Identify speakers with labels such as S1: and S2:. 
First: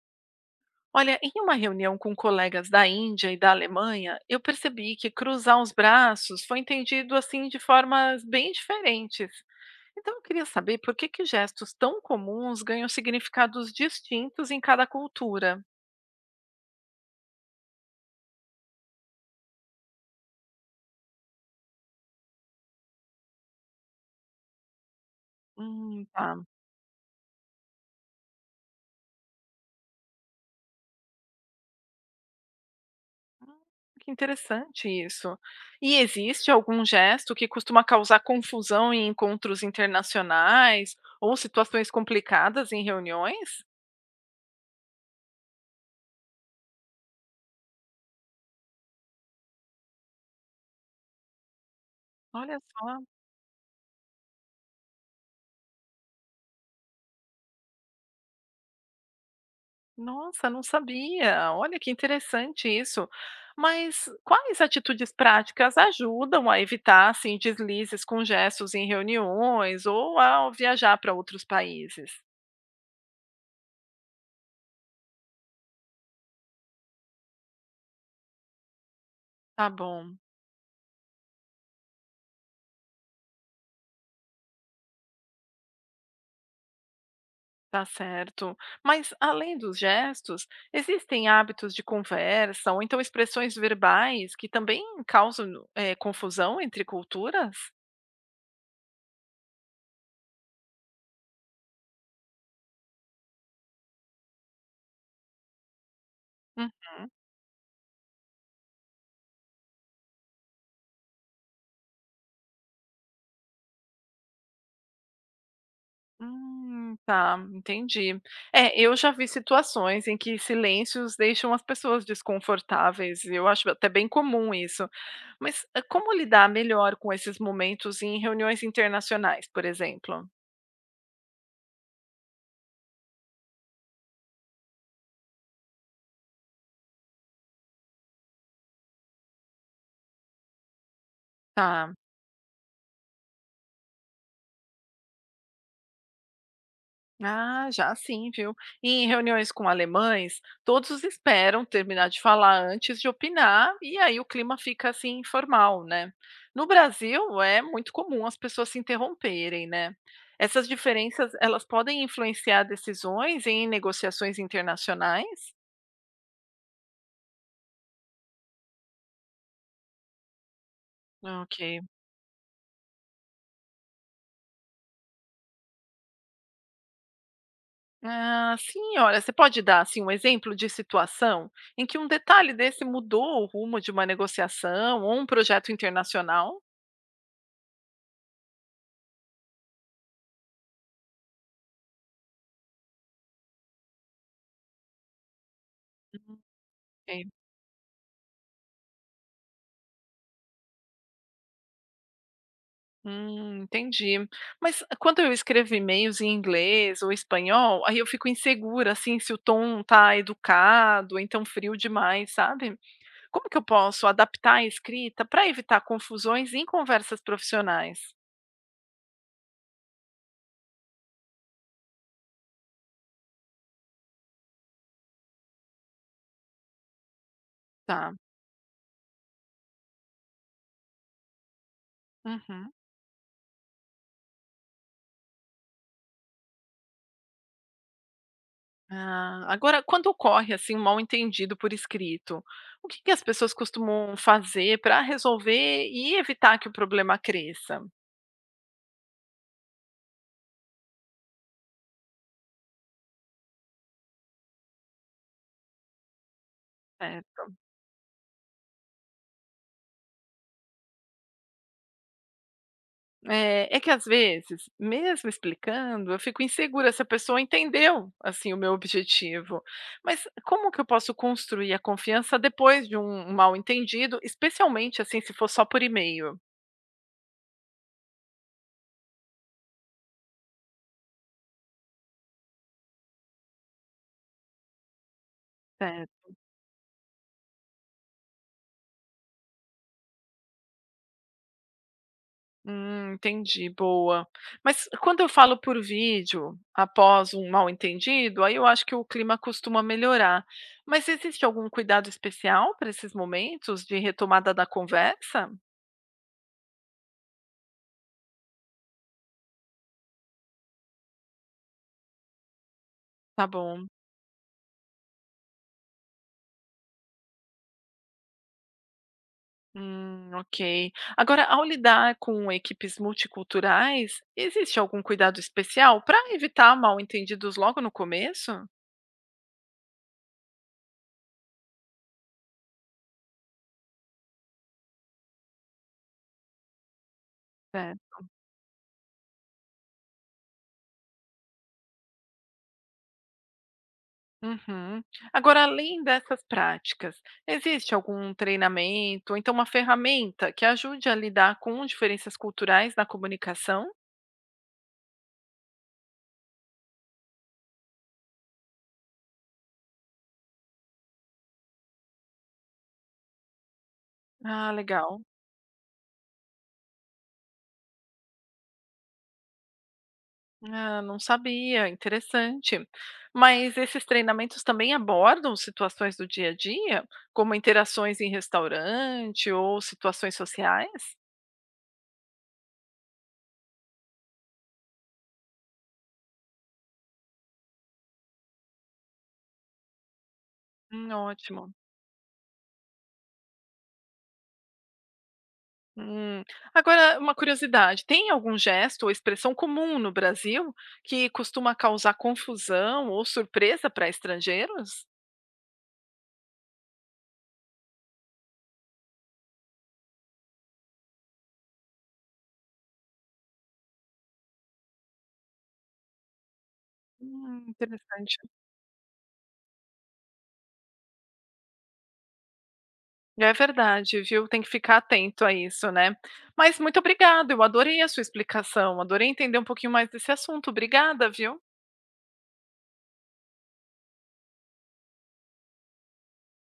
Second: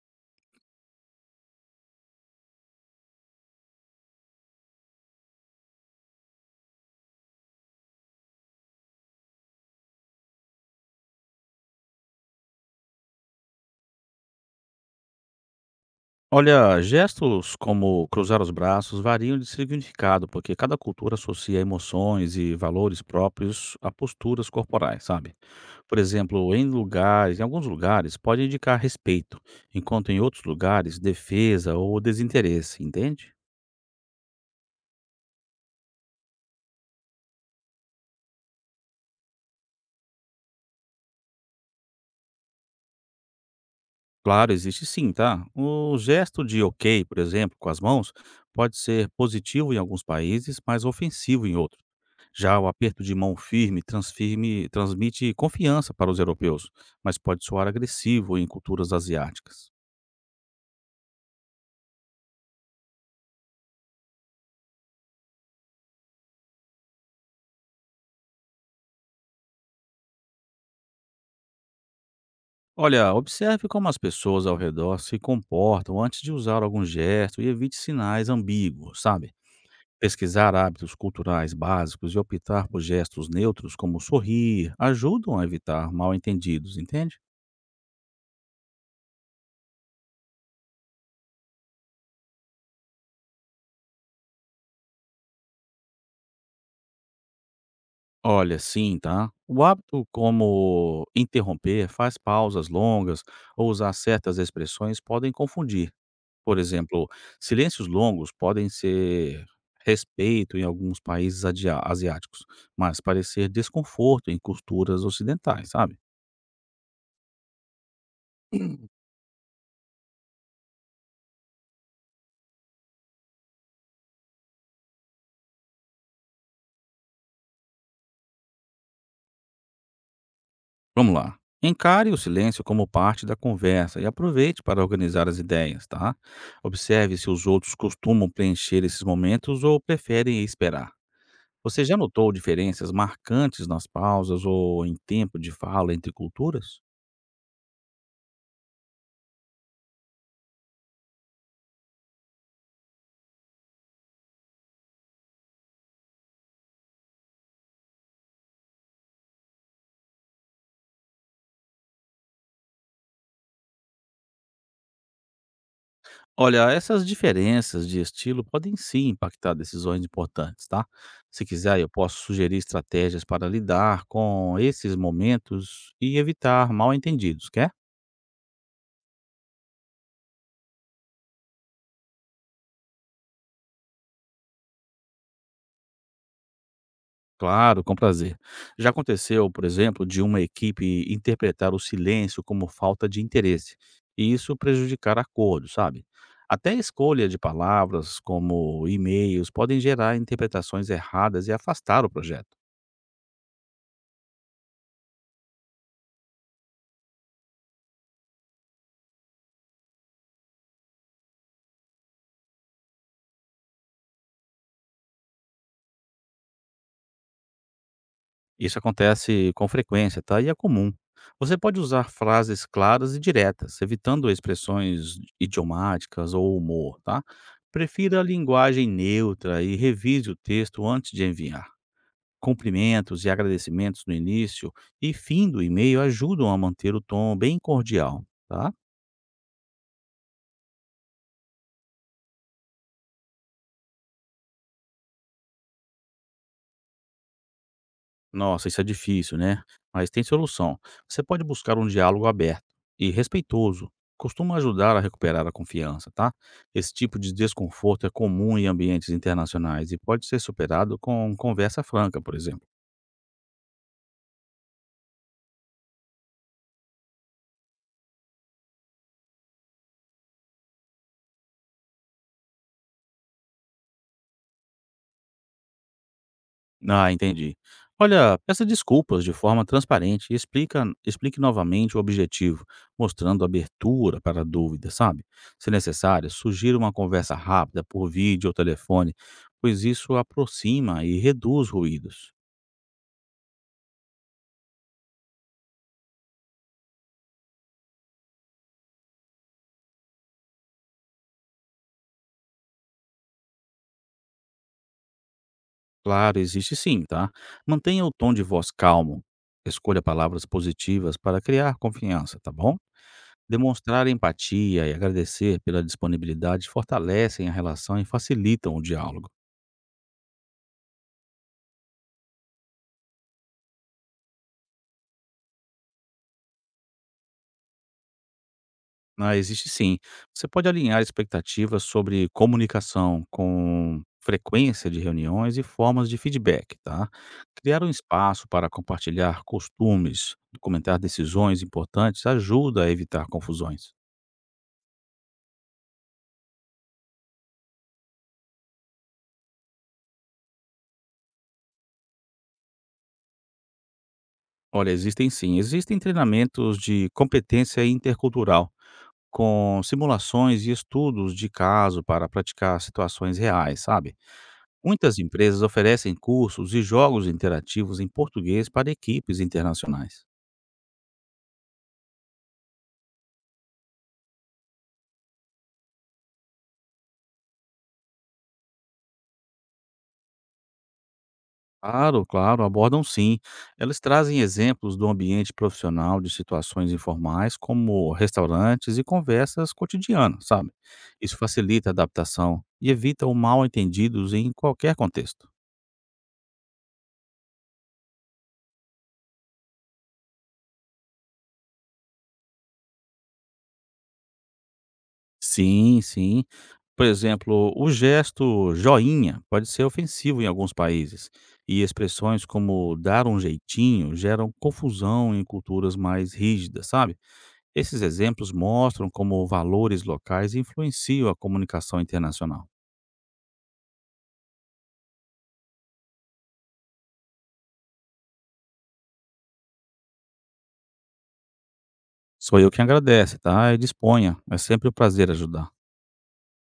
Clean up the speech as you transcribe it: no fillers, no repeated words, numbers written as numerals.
S1: Olha, em uma reunião com colegas da Índia e da Alemanha, eu percebi que cruzar os braços foi entendido assim de formas bem diferentes. Então eu queria saber por que que gestos tão comuns ganham significados distintos em cada cultura.
S2: Olha, gestos como cruzar os braços variam de significado, porque cada cultura associa emoções e valores próprios a posturas corporais, sabe? Por
S1: Tá.
S2: exemplo, em alguns lugares pode indicar respeito, enquanto em outros lugares defesa ou desinteresse, entende?
S1: Que interessante isso. E existe algum gesto que costuma causar confusão em encontros internacionais ou situações complicadas em reuniões?
S2: Claro, existe sim, tá? O gesto de ok, por exemplo, com as mãos, pode ser positivo em alguns países, mas ofensivo em outros. Já
S1: Olha
S2: o
S1: só.
S2: aperto de mão firme transmite confiança para os europeus, mas pode soar agressivo em culturas asiáticas.
S1: Nossa, não sabia. Olha que interessante isso. Mas quais atitudes práticas ajudam a evitar assim deslizes com gestos em reuniões ou ao viajar para outros países?
S2: Olha, observe como as pessoas ao redor se comportam antes de usar algum gesto e evite sinais ambíguos, sabe?
S1: Tá bom,
S2: Pesquisar hábitos culturais básicos e optar por gestos neutros, como sorrir, ajudam a evitar mal-entendidos, entende?
S1: tá certo. Mas além dos gestos, existem hábitos de conversa ou então expressões verbais que também causam confusão entre culturas?
S2: Olha, sim, tá? O hábito como interromper, faz pausas longas ou usar certas expressões podem confundir. Por exemplo, silêncios longos podem ser respeito em alguns países asiáticos, mas parecer desconforto em culturas ocidentais, sabe?
S1: Tá, entendi. É, eu já vi situações em que silêncios deixam as pessoas desconfortáveis, e eu acho até bem comum isso. Mas como lidar melhor com esses momentos em reuniões internacionais, por exemplo?
S2: Vamos lá. Encare o silêncio como parte da conversa e aproveite para organizar as ideias, tá? Observe se os outros costumam preencher esses momentos ou preferem esperar. Você
S1: Tá.
S2: já notou diferenças marcantes nas pausas ou em tempo de fala entre culturas?
S1: Ah, já sim, viu? E em reuniões com alemães, todos esperam terminar de falar antes de opinar, e aí o clima fica assim informal, né? No Brasil, é muito comum as pessoas se interromperem, né? Essas diferenças, elas podem influenciar decisões em negociações internacionais?
S2: Olha, essas diferenças de estilo podem sim impactar decisões importantes, tá? Se quiser,
S1: Ok.
S2: eu posso sugerir estratégias para lidar com esses momentos e evitar mal-entendidos, quer?
S1: Ah, sim, olha, você pode dar assim um exemplo de situação em que um detalhe desse mudou o rumo de uma negociação ou um projeto internacional?
S2: Claro, com prazer. Já aconteceu, por exemplo, de uma equipe interpretar o silêncio como falta de interesse e isso prejudicar acordos, sabe? Até a escolha
S1: Ok.
S2: de palavras como e-mails podem gerar interpretações erradas e afastar o projeto.
S1: Entendi. Mas quando eu escrevo e-mails em inglês ou espanhol, aí eu fico insegura, assim, se o tom tá educado, ou então frio demais, sabe? Como que eu posso adaptar a escrita para evitar confusões em conversas profissionais?
S2: Isso acontece com frequência, tá? E é comum. Você pode usar frases claras e diretas, evitando expressões idiomáticas ou humor, tá?
S1: Tá.
S2: Prefira a linguagem neutra e revise o texto antes de enviar.
S1: Uhum.
S2: Cumprimentos e agradecimentos no início e fim do e-mail ajudam a manter o tom bem cordial, tá?
S1: Ah, agora, quando ocorre assim um mal-entendido por escrito, o que que as pessoas costumam fazer para resolver e evitar que o problema cresça?
S2: Nossa, isso é difícil, né? Mas tem solução. Você pode buscar um diálogo aberto e respeitoso. Costuma ajudar a recuperar a confiança, tá? Esse tipo de desconforto é comum em ambientes internacionais e pode ser superado com conversa franca, por exemplo.
S1: É, é que às vezes, mesmo explicando, eu fico insegura se a pessoa entendeu, assim, o meu objetivo. Mas como que eu posso construir a confiança depois de um mal-entendido, especialmente, assim, se for só por e-mail?
S2: Ah, entendi. Olha, peça desculpas de forma transparente e explique novamente o objetivo, mostrando abertura para dúvidas, sabe? Se
S1: Certo.
S2: necessário, sugira uma conversa rápida por vídeo ou telefone, pois isso aproxima e reduz ruídos.
S1: Entendi, boa. Mas quando eu falo por vídeo, após um mal-entendido, aí eu acho que o clima costuma melhorar. Mas existe algum cuidado especial para esses momentos de retomada da conversa?
S2: Claro, existe sim, tá? Mantenha o tom de voz calmo. Escolha palavras positivas para criar confiança, tá bom?
S1: Tá bom.
S2: Demonstrar empatia e agradecer pela disponibilidade fortalecem a relação e facilitam o diálogo.
S1: Ok. Agora, ao lidar com equipes multiculturais, existe algum cuidado especial para evitar mal-entendidos logo no começo?
S2: Ah, existe sim. Você pode alinhar expectativas sobre comunicação com frequência de reuniões e formas de feedback, tá? Criar um
S1: Certo.
S2: espaço para compartilhar costumes, documentar decisões importantes ajuda a evitar confusões.
S1: Uhum. Agora, além dessas práticas, existe algum treinamento, ou então uma ferramenta que ajude a lidar com diferenças culturais na comunicação?
S2: Olha, existem sim, existem treinamentos de competência intercultural com simulações e estudos de caso para praticar situações reais, sabe?
S1: Ah,
S2: Muitas
S1: legal.
S2: empresas oferecem cursos e jogos interativos em português para equipes internacionais.
S1: Ah, não sabia, interessante. Mas esses treinamentos também abordam situações do dia a dia, como interações em restaurante ou situações sociais?
S2: Claro, claro, abordam sim. Elas trazem exemplos do ambiente profissional de situações informais, como restaurantes e conversas cotidianas, sabe? Isso
S1: Ótimo.
S2: facilita a adaptação e evita o mal-entendidos em qualquer contexto.
S1: Hum. Agora, uma curiosidade: tem algum gesto ou expressão comum no Brasil que costuma causar confusão ou surpresa para estrangeiros?
S2: Sim, sim. Por exemplo, o gesto joinha pode ser ofensivo em alguns países, e expressões como dar um jeitinho geram confusão em culturas mais rígidas, sabe? Esses
S1: Interessante.
S2: exemplos mostram como valores locais influenciam a comunicação internacional.
S1: É verdade, viu? Tem que ficar atento a isso, né? Mas muito obrigado, eu adorei a sua explicação, adorei entender um pouquinho mais desse assunto. Obrigada, viu?
S2: Sou eu quem agradece, tá? E disponha. É sempre um prazer ajudar.